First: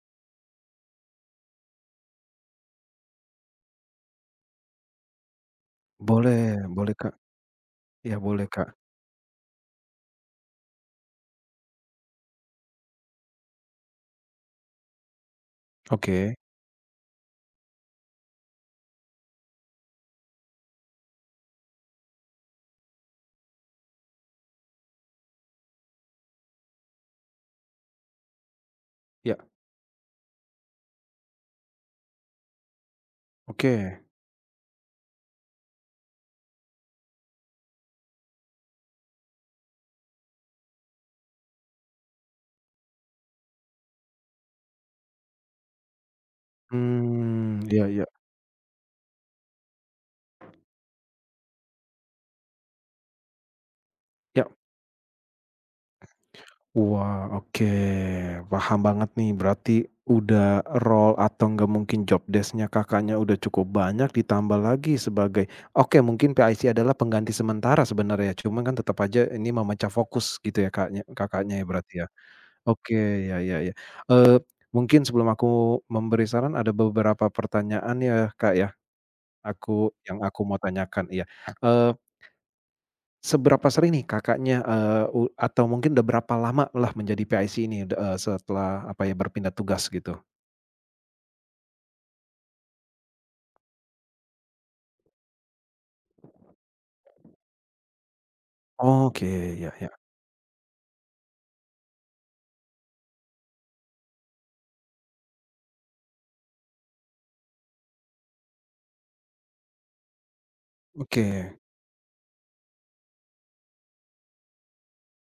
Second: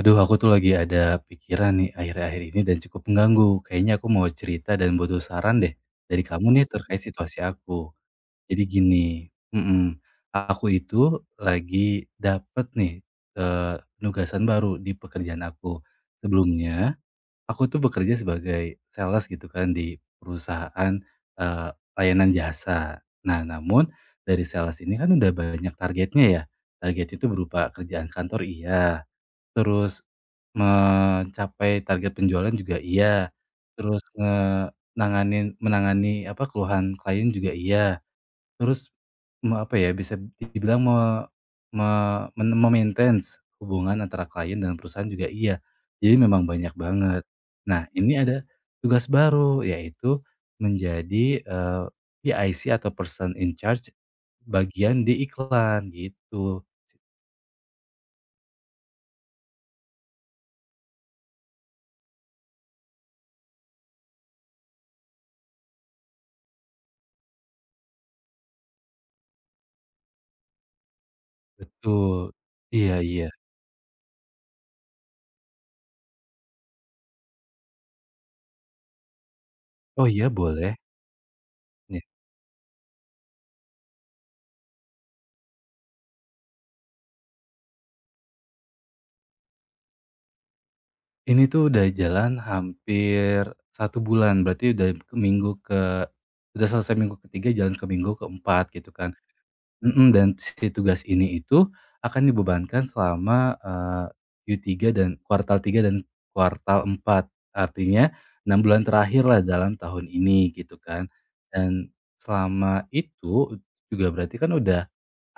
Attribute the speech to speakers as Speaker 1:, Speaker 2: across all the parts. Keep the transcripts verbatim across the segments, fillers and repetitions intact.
Speaker 1: Aduh, aku tuh lagi ada pikiran nih akhir-akhir ini dan cukup mengganggu. Kayaknya aku mau cerita dan butuh saran deh dari
Speaker 2: Boleh
Speaker 1: kamu nih
Speaker 2: boleh,
Speaker 1: terkait
Speaker 2: Kak.
Speaker 1: situasi aku.
Speaker 2: Ya boleh,
Speaker 1: Jadi
Speaker 2: Kak.
Speaker 1: gini, mm-mm, aku itu lagi dapet nih eh, penugasan baru di pekerjaan aku.
Speaker 2: Oke.
Speaker 1: Sebelumnya, aku tuh bekerja sebagai sales gitu kan di perusahaan eh, layanan jasa. Nah, namun dari sales ini kan udah banyak targetnya ya. Target itu berupa kerjaan kantor, iya.
Speaker 2: Ya.
Speaker 1: Terus mencapai target penjualan juga iya,
Speaker 2: Oke.
Speaker 1: terus ngenanganin menangani, apa, keluhan klien juga iya, terus me apa ya, bisa dibilang me me men me hubungan antara klien dan perusahaan juga iya. Jadi memang banyak banget.
Speaker 2: Mmm, ya,
Speaker 1: Nah,
Speaker 2: ya,
Speaker 1: ini ada tugas baru, yaitu menjadi, eee, P I C atau person in charge
Speaker 2: ya.
Speaker 1: bagian di iklan, gitu.
Speaker 2: Wah, oke. Paham banget nih, berarti udah role atau enggak mungkin job desk-nya Kakaknya udah cukup banyak, ditambah lagi sebagai oke mungkin P I C adalah pengganti sementara sebenarnya, cuma kan tetap aja ini memecah fokus gitu ya, Kaknya Kakaknya ya berarti ya?
Speaker 1: Betul. Iya,
Speaker 2: Oke,
Speaker 1: iya.
Speaker 2: ya ya ya. Eee, Mungkin sebelum aku memberi saran ada beberapa pertanyaan ya, Kak, ya? Aku
Speaker 1: Oh,
Speaker 2: yang
Speaker 1: iya,
Speaker 2: aku mau
Speaker 1: boleh?
Speaker 2: tanyakan, iya. Eee,
Speaker 1: Iya.
Speaker 2: Seberapa sering nih Kakaknya, eee, u atau mungkin udah berapa lama lah menjadi P I C ini, d eee, setelah apa ya, berpindah tugas gitu?
Speaker 1: Ini tuh udah jalan hampir satu bulan, berarti udah ke minggu ke udah selesai minggu ketiga, jalan ke minggu keempat gitu kan.
Speaker 2: Oke, ya ya.
Speaker 1: Mhm, dan si tugas ini itu akan dibebankan selama, eee, Q tiga dan kuartal tiga dan kuartal empat. Artinya enam bulan terakhir lah dalam tahun ini gitu kan.
Speaker 2: Oke.
Speaker 1: Dan selama itu juga berarti kan udah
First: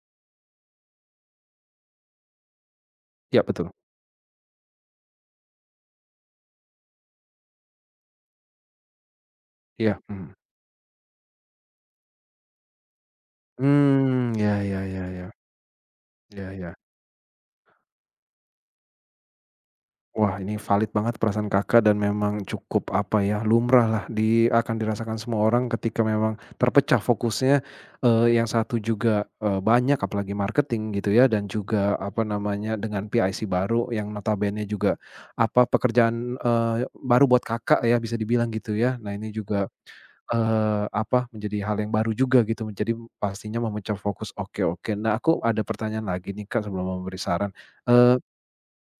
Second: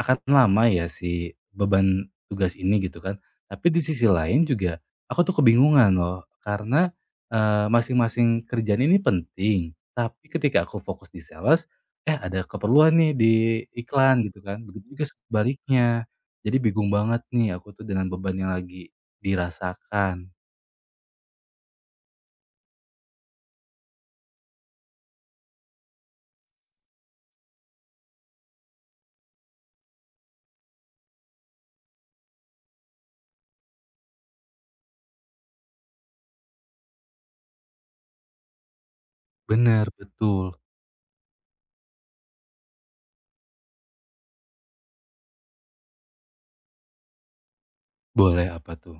Speaker 1: akan lama ya si beban tugas ini gitu kan.
Speaker 2: Ya
Speaker 1: Tapi
Speaker 2: betul.
Speaker 1: di sisi lain juga aku tuh kebingungan loh karena, eee, masing-masing kerjaan ini penting,
Speaker 2: Iya,
Speaker 1: tapi
Speaker 2: mhm.
Speaker 1: ketika aku fokus di sales. Eh, ada keperluan nih di iklan
Speaker 2: Mmm,
Speaker 1: gitu
Speaker 2: ya
Speaker 1: kan,
Speaker 2: ya
Speaker 1: begitu
Speaker 2: ya
Speaker 1: juga
Speaker 2: ya.
Speaker 1: sebaliknya.
Speaker 2: Ya
Speaker 1: Jadi
Speaker 2: ya.
Speaker 1: bingung banget nih aku tuh dengan beban yang lagi dirasakan.
Speaker 2: Wah, ini valid banget perasaan Kakak dan memang cukup apa ya, lumrah lah di akan dirasakan semua orang ketika memang terpecah fokusnya, eee, yang satu juga, eee, banyak apalagi marketing gitu ya dan juga apa namanya, dengan P I C baru yang notabene juga apa, pekerjaan, eee, baru buat Kakak ya bisa dibilang gitu ya. Nah ini juga,
Speaker 1: Bener, betul.
Speaker 2: eee, apa, menjadi hal yang baru juga gitu menjadi pastinya memecah fokus, oke oke. Nah aku ada pertanyaan lagi nih Kak sebelum memberi saran. Eh,
Speaker 1: Boleh, apa tuh?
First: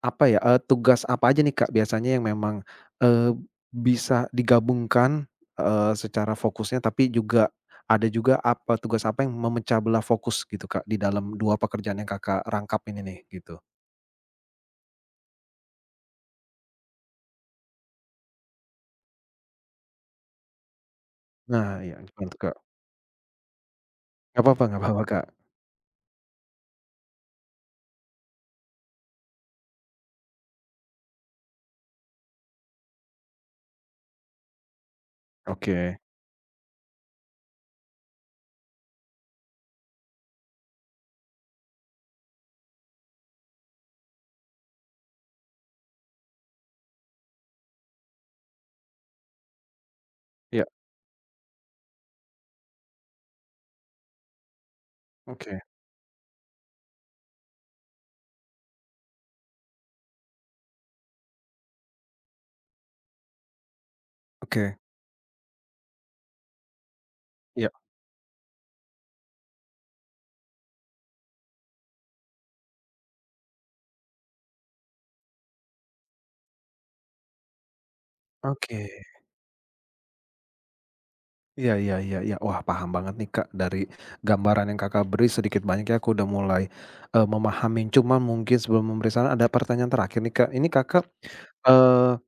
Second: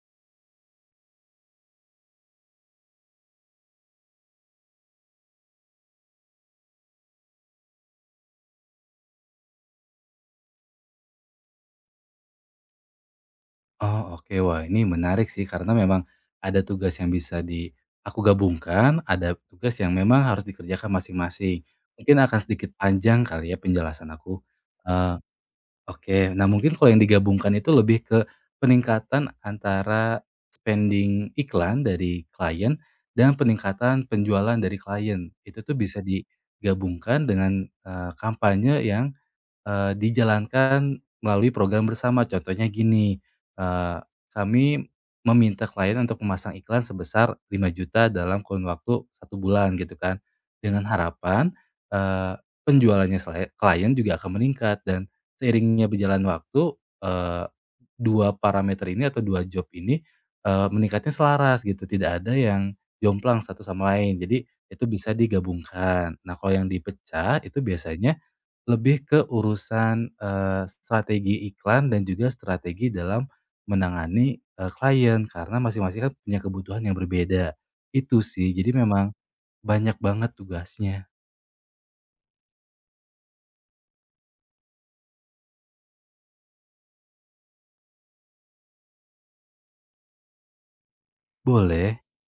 Speaker 2: apa ya, eee, tugas apa aja nih, Kak, biasanya yang memang, eee, bisa digabungkan, eee, secara fokusnya tapi juga ada juga apa tugas apa yang memecah belah fokus gitu, Kak, di dalam dua pekerjaan yang Kakak rangkap ini nih gitu?
Speaker 1: Oh, oke, wah ini menarik sih karena memang ada tugas yang bisa di aku gabungkan, ada tugas yang memang harus dikerjakan masing-masing.
Speaker 2: Nah, iya
Speaker 1: Mungkin
Speaker 2: gimana tuh,
Speaker 1: akan
Speaker 2: Kak?
Speaker 1: sedikit panjang kali ya penjelasan
Speaker 2: Nggak
Speaker 1: aku,
Speaker 2: apa-apa nggak apa-apa,
Speaker 1: eee
Speaker 2: Kak.
Speaker 1: Oke. Nah, mungkin kalau yang digabungkan itu lebih ke peningkatan antara spending iklan dari klien dan peningkatan penjualan dari klien. Itu tuh
Speaker 2: Oke.
Speaker 1: bisa digabungkan dengan, eee, kampanye yang Eee, dijalankan melalui program bersama. Contohnya gini, eee, kami meminta klien untuk memasang iklan sebesar lima juta dalam kurun waktu satu bulan gitu kan.
Speaker 2: Iya,
Speaker 1: Dengan harapan, eee, penjualannya selae klien juga akan meningkat dan
Speaker 2: oke
Speaker 1: seiringnya berjalan waktu, eee, dua parameter ini atau dua job ini, eee, meningkatnya selaras gitu, tidak ada yang jomplang satu sama lain. Jadi
Speaker 2: oke.
Speaker 1: itu bisa digabungkan. Nah, kalau yang dipecah itu
Speaker 2: Iya,
Speaker 1: biasanya lebih ke urusan, eee, strategi iklan dan juga strategi dalam menangani, eee, klien karena masing-masing kan punya kebutuhan yang berbeda, itu sih. Jadi
Speaker 2: oke.
Speaker 1: memang banyak banget tugasnya.
Speaker 2: Iya iya iya iya. Wah, paham banget nih, Kak, dari gambaran yang Kakak beri sedikit banyak ya aku udah mulai, eee, memahami. Cuman mungkin sebelum memberi saran ada pertanyaan terakhir nih, Kak. Ini Kakak,
Speaker 1: Boleh.
Speaker 2: eee,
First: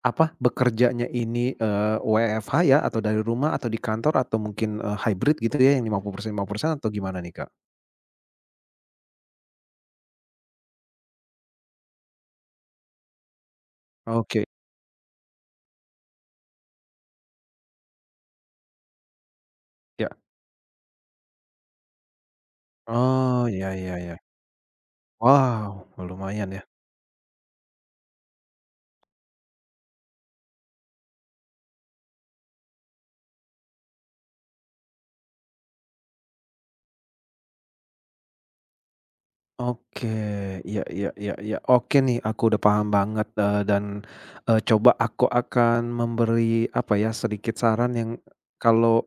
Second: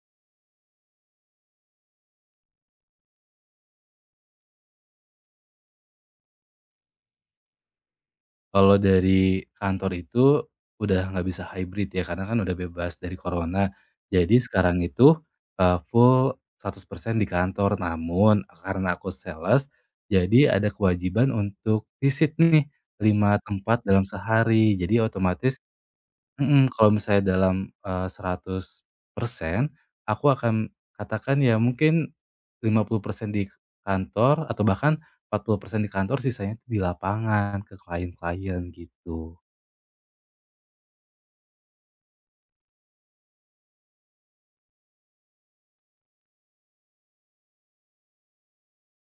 Speaker 2: apa, bekerjanya ini, eee, W F H ya atau dari rumah atau di kantor atau mungkin, eee, hybrid gitu ya yang lima lima puluh persen lima puluh persen atau gimana nih, Kak?
Speaker 1: Kalau dari kantor itu udah nggak bisa hybrid ya, karena kan udah bebas dari corona. Jadi
Speaker 2: Oke,
Speaker 1: sekarang itu, eee, full seratus persen di kantor, namun karena aku sales,
Speaker 2: ya.
Speaker 1: jadi ada kewajiban untuk visit nih lima
Speaker 2: Oh, iya
Speaker 1: tempat
Speaker 2: iya
Speaker 1: dalam
Speaker 2: iya.
Speaker 1: sehari. Jadi otomatis.
Speaker 2: Wow, lumayan ya.
Speaker 1: Mhm, kalau misalnya dalam, eh, seratus persen, aku akan katakan ya mungkin lima puluh persen di kantor atau bahkan empat puluh persen di kantor, sisanya tuh di lapangan ke klien-klien gitu.
Speaker 2: Oke, iya iya iya iya. Oke nih, aku udah paham banget, eee, dan, eee, coba aku akan memberi, apa ya, sedikit saran yang kalau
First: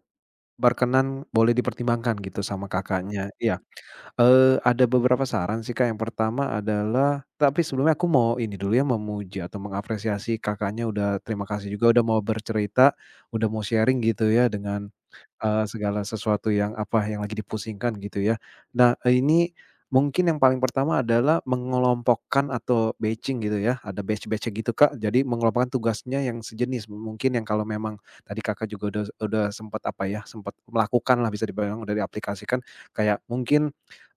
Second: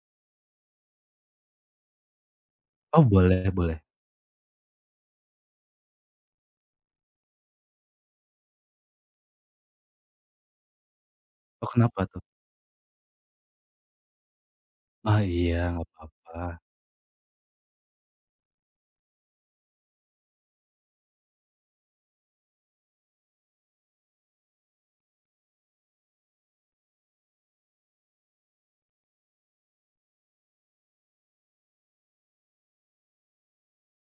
Speaker 2: berkenan boleh dipertimbangkan gitu sama
Speaker 1: Oh,
Speaker 2: Kakaknya.
Speaker 1: boleh,
Speaker 2: Iya,
Speaker 1: boleh.
Speaker 2: eee, ada beberapa saran sih, Kak. Yang pertama adalah tapi sebelumnya aku mau ini dulu ya, memuji atau mengapresiasi Kakaknya udah terima
Speaker 1: Oh,
Speaker 2: kasih juga udah
Speaker 1: kenapa
Speaker 2: mau
Speaker 1: tuh?
Speaker 2: bercerita, udah mau sharing gitu ya dengan.
Speaker 1: Ah, iya,
Speaker 2: Eee,
Speaker 1: nggak
Speaker 2: segala sesuatu
Speaker 1: apa-apa.
Speaker 2: yang apa, yang lagi dipusingkan gitu ya. Nah, ini mungkin yang paling pertama adalah mengelompokkan atau batching gitu ya, ada batch-batch-nya gitu, Kak. Jadi mengelompokkan tugasnya yang sejenis, mungkin yang kalau memang tadi Kakak juga udah udah sempat apa ya, sempet melakukanlah bisa dibilang udah diaplikasikan, kayak mungkin,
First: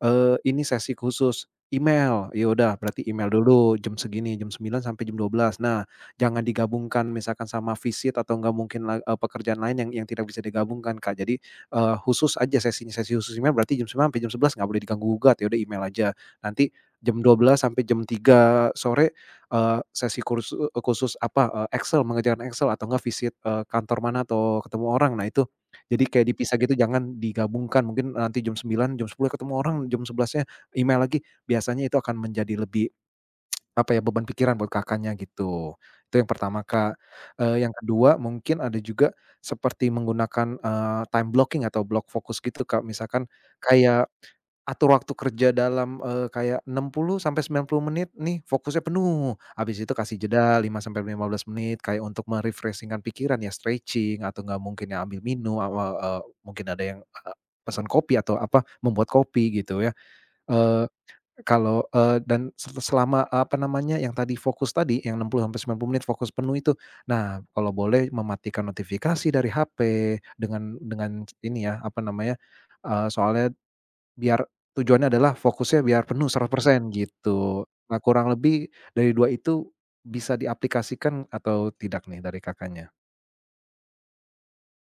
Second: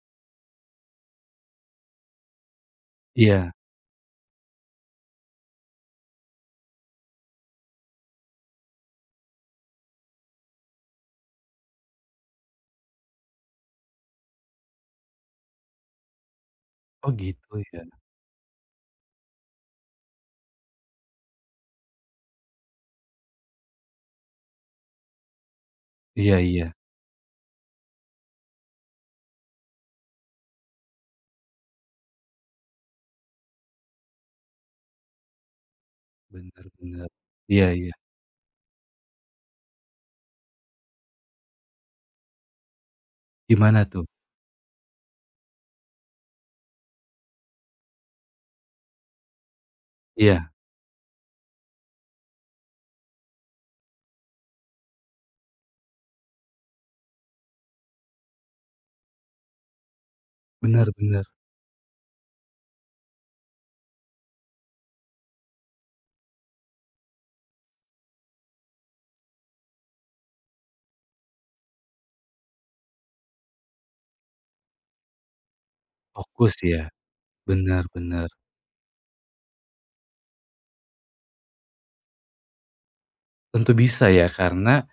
Speaker 2: eee, ini sesi khusus email, ya udah berarti email
Speaker 1: Iya.
Speaker 2: dulu jam segini, jam sembilan sampai jam dua belas. Nah, jangan digabungkan misalkan sama visit atau nggak mungkin la eee, pekerjaan lain yang yang tidak bisa digabungkan, Kak. Jadi, eee, khusus aja sesinya, sesi khusus email berarti jam sembilan sampai jam sebelas nggak boleh diganggu gugat, ya udah email aja. Nanti
Speaker 1: Oh
Speaker 2: jam dua belas
Speaker 1: gitu
Speaker 2: sampai
Speaker 1: ya.
Speaker 2: jam tiga sore, eee, sesi kursu eh, khusus apa, eee, Excel, mengerjakan Excel atau enggak visit, eee, kantor mana atau ketemu orang. Nah itu, jadi kayak
Speaker 1: Iya,
Speaker 2: dipisah
Speaker 1: iya.
Speaker 2: gitu jangan digabungkan, mungkin nanti jam sembilan jam sepuluh ketemu orang, jam sebelasnya email lagi. Biasanya itu akan menjadi lebih apa ya, beban pikiran buat Kakaknya gitu. Itu yang pertama,
Speaker 1: Bener,
Speaker 2: Kak.
Speaker 1: bener.
Speaker 2: Eee,
Speaker 1: Iya,
Speaker 2: yang
Speaker 1: iya.
Speaker 2: kedua mungkin ada juga seperti menggunakan, eee, time blocking atau block fokus gitu, Kak. Misalkan
Speaker 1: Gimana tuh?
Speaker 2: kayak atur waktu kerja dalam, eee, kayak enam puluh sampai sembilan puluh menit nih fokusnya penuh, habis itu kasih
Speaker 1: Iya.
Speaker 2: jeda lima sampai lima belas menit kayak untuk me-refreshing-kan pikiran ya stretching atau nggak mungkin ya ambil minum, eee eee, mungkin ada yang, eee, pesan kopi atau apa, membuat kopi gitu ya. Eee,
Speaker 1: Bener, bener.
Speaker 2: kalau, eee, dan se selama, apa namanya, yang tadi fokus tadi, yang enam puluh sampai sembilan puluh menit fokus penuh itu. Nah, kalau boleh mematikan notifikasi dari H P dengan dengan ini ya, apa namanya, eee, soalnya biar tujuannya adalah fokusnya biar penuh seratus
Speaker 1: Fokus ya.
Speaker 2: persen gitu.
Speaker 1: Bener,
Speaker 2: Nah, kurang
Speaker 1: bener.
Speaker 2: lebih dari dua itu bisa diaplikasikan atau tidak nih dari Kakaknya?
Speaker 1: Tentu bisa ya karena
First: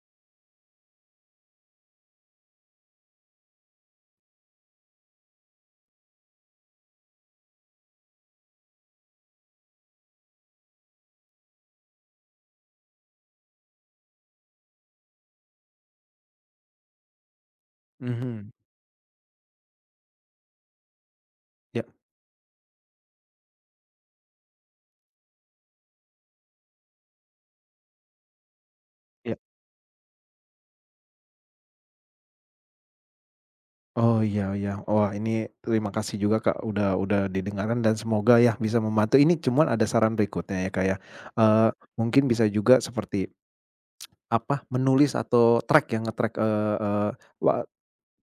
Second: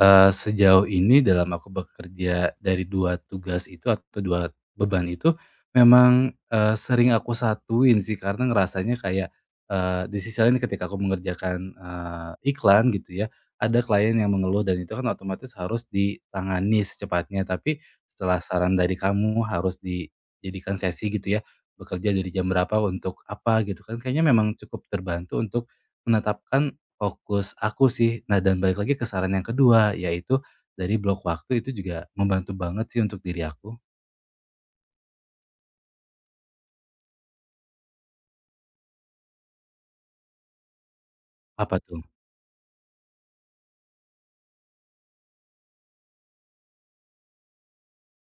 Speaker 1: Eee, sejauh ini dalam aku bekerja dari dua tugas itu atau dua beban itu memang, eee, sering aku satuin sih karena ngerasanya kayak, eee, di sisi lain ketika aku mengerjakan, eee, iklan gitu ya, ada klien yang mengeluh dan itu kan otomatis harus ditangani secepatnya. Tapi setelah
Speaker 2: Mhm,
Speaker 1: saran dari kamu harus dijadikan sesi gitu ya,
Speaker 2: ya ya.
Speaker 1: bekerja dari jam berapa untuk apa gitu kan, kayaknya memang cukup terbantu untuk menetapkan fokus aku sih. Nah dan balik lagi ke saran yang kedua, yaitu dari blok waktu itu juga membantu banget sih untuk diri aku.
Speaker 2: Oh, iya iya. Wah, ini terima kasih juga, Kak, udah udah didengarkan dan semoga ya bisa membantu. Ini cuman ada saran berikutnya ya, Kak, ya. Eee,
Speaker 1: Apa tuh?
Speaker 2: mungkin bisa juga seperti, apa, menulis atau track yang ngetrack, track eee wa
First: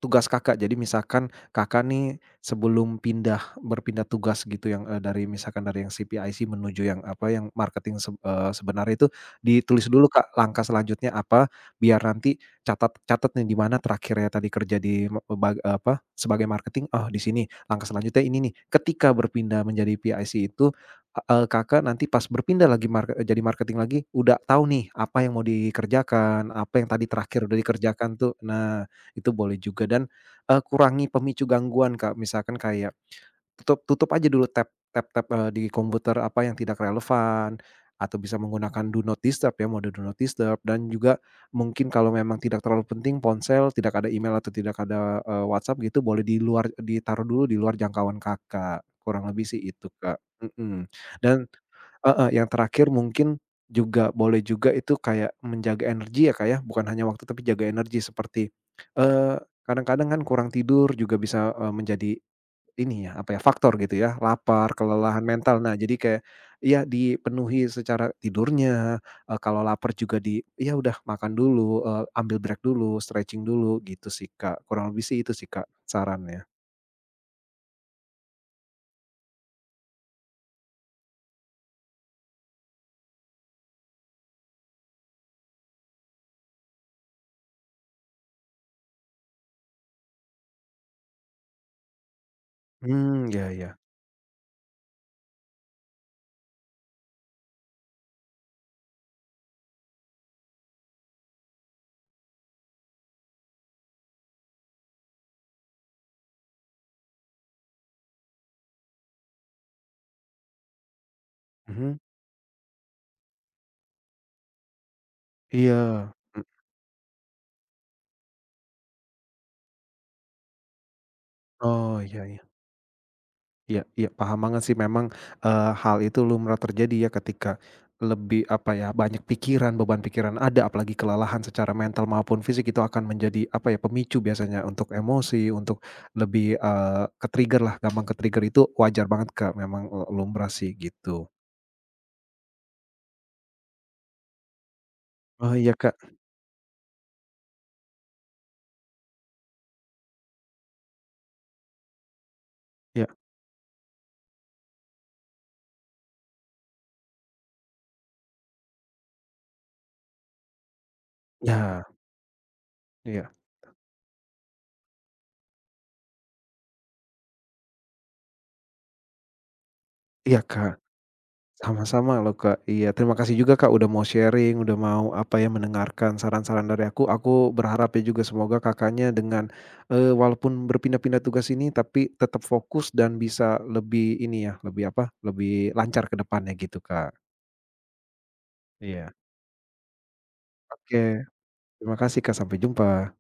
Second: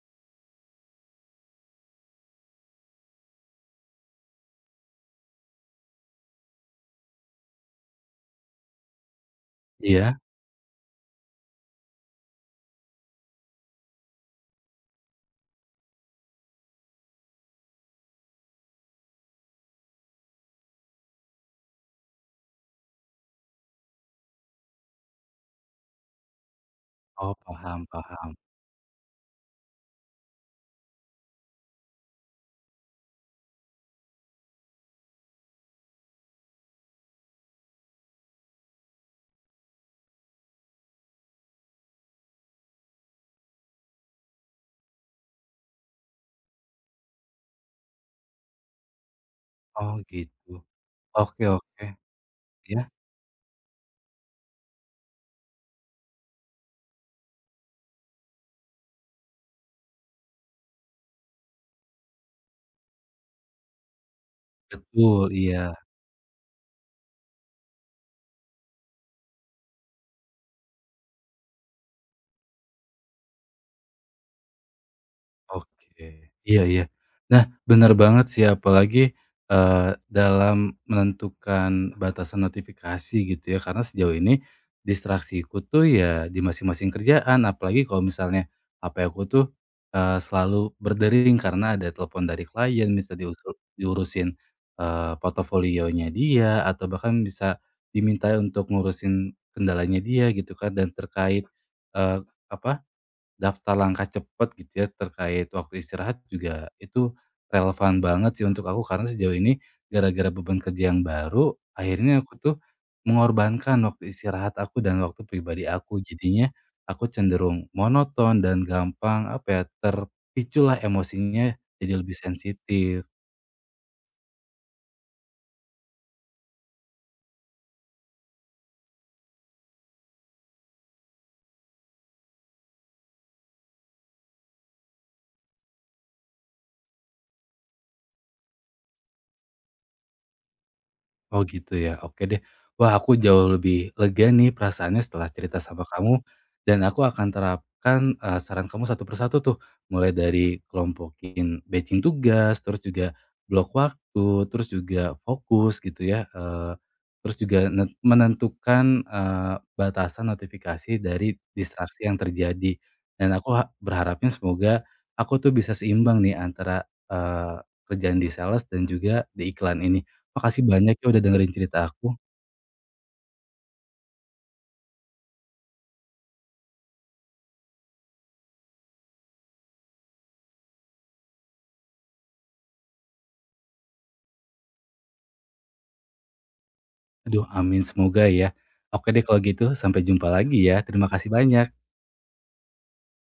Speaker 2: tugas Kakak, jadi misalkan Kakak nih sebelum pindah berpindah tugas gitu yang, eee, dari misalkan dari yang C P I C menuju yang apa, yang marketing seb eee, sebenarnya itu ditulis dulu
Speaker 1: Iya?
Speaker 2: Kak langkah selanjutnya apa, biar nanti catat catat nih di mana terakhirnya tadi kerja di me bag eh, apa, sebagai marketing, oh di sini, langkah selanjutnya ini nih. Ketika berpindah menjadi P I C itu, e eee, Kakak nanti pas berpindah lagi marke jadi marketing lagi, udah tahu nih apa yang mau dikerjakan, apa yang tadi
Speaker 1: Oh,
Speaker 2: terakhir udah
Speaker 1: paham,
Speaker 2: dikerjakan tuh.
Speaker 1: paham.
Speaker 2: Nah itu boleh juga dan, eee, kurangi pemicu gangguan, Kak. Misalkan kayak tutup tutup aja dulu tab tab-tab, eee, di komputer apa yang tidak relevan atau bisa menggunakan do not disturb ya, mode do not disturb dan juga mungkin kalau memang tidak terlalu penting ponsel, tidak ada email atau tidak ada, eee, WhatsApp gitu boleh di luar ditaruh dulu di luar jangkauan Kakak, kurang lebih sih itu,
Speaker 1: Oh
Speaker 2: Kak.
Speaker 1: gitu.
Speaker 2: Mhm, dan
Speaker 1: Oke, oke.
Speaker 2: heeh, yang
Speaker 1: Iya?
Speaker 2: terakhir mungkin juga boleh juga itu kayak menjaga energi ya, Kak, ya, bukan hanya waktu tapi jaga energi seperti, eee, kadang-kadang kan kurang tidur juga bisa, eee, menjadi ini ya, apa ya, faktor gitu ya, lapar, kelelahan
Speaker 1: Betul,
Speaker 2: mental. Nah,
Speaker 1: iya.
Speaker 2: jadi kayak ya dipenuhi secara tidurnya, eee, kalau lapar juga di ya udah makan dulu, eee, ambil break dulu, stretching dulu gitu sih, Kak. Kurang lebih sih itu sih, Kak,
Speaker 1: Oke,
Speaker 2: sarannya.
Speaker 1: iya, iya. Nah, benar banget sih apalagi, eee, dalam menentukan batasan notifikasi gitu ya, karena sejauh ini distraksiku tuh ya di masing-masing kerjaan, apalagi kalau misalnya H P aku tuh, eee, selalu berdering karena ada telepon dari klien, bisa
Speaker 2: Mmm, ya
Speaker 1: diusu
Speaker 2: ya.
Speaker 1: diurusin, eee, portofolionya dia atau bahkan bisa diminta untuk ngurusin kendalanya dia gitu kan dan terkait, eee, apa, daftar langkah cepat gitu ya, terkait waktu istirahat juga itu relevan banget sih untuk aku, karena sejauh ini gara-gara beban kerja yang baru,
Speaker 2: Mhm.
Speaker 1: akhirnya aku tuh mengorbankan waktu istirahat aku dan waktu pribadi aku.
Speaker 2: Iya. M
Speaker 1: Jadinya aku cenderung monoton dan gampang, apa ya, terpiculah emosinya jadi
Speaker 2: oh,
Speaker 1: lebih
Speaker 2: iya iya.
Speaker 1: sensitif.
Speaker 2: Iya iya, paham banget sih memang, eee, hal itu lumrah terjadi ya ketika lebih, apa ya, banyak pikiran, beban pikiran ada, apalagi kelelahan secara mental maupun fisik itu akan menjadi, apa ya, pemicu biasanya untuk emosi, untuk lebih, eee, ke-trigger lah, gampang ke-trigger itu wajar banget Kak, memang, lumrah sih gitu.
Speaker 1: Oh gitu ya, oke deh. Wah, aku jauh lebih lega nih perasaannya setelah
Speaker 2: Oh
Speaker 1: cerita
Speaker 2: iya
Speaker 1: sama
Speaker 2: Kak,
Speaker 1: kamu, dan aku akan terapkan eh, saran kamu satu persatu tuh, mulai dari kelompokin batching tugas, terus juga
Speaker 2: iya,
Speaker 1: blok waktu, terus juga fokus gitu ya, eh, terus juga ne- menentukan eh, batasan notifikasi dari
Speaker 2: ya,
Speaker 1: distraksi yang terjadi.
Speaker 2: iya,
Speaker 1: Dan aku ha- berharapnya semoga aku tuh bisa seimbang nih antara eh, kerjaan di sales dan juga di iklan ini.
Speaker 2: iya
Speaker 1: Makasih
Speaker 2: Kak.
Speaker 1: banyak ya udah dengerin cerita aku.
Speaker 2: Sama-sama loh Kak, iya terima kasih juga Kak udah mau sharing, udah mau apa ya, mendengarkan saran-saran dari aku. Aku berharap ya juga semoga Kakaknya dengan, eee, walaupun berpindah-pindah tugas ini tapi tetap fokus dan bisa lebih ini ya, lebih apa, lebih lancar ke depannya gitu Kak.
Speaker 1: Aduh, amin, semoga ya. Oke
Speaker 2: Iya.
Speaker 1: deh, kalau gitu sampai jumpa lagi ya.
Speaker 2: Oke,
Speaker 1: Terima kasih banyak.
Speaker 2: terima kasih Kak, sampai jumpa.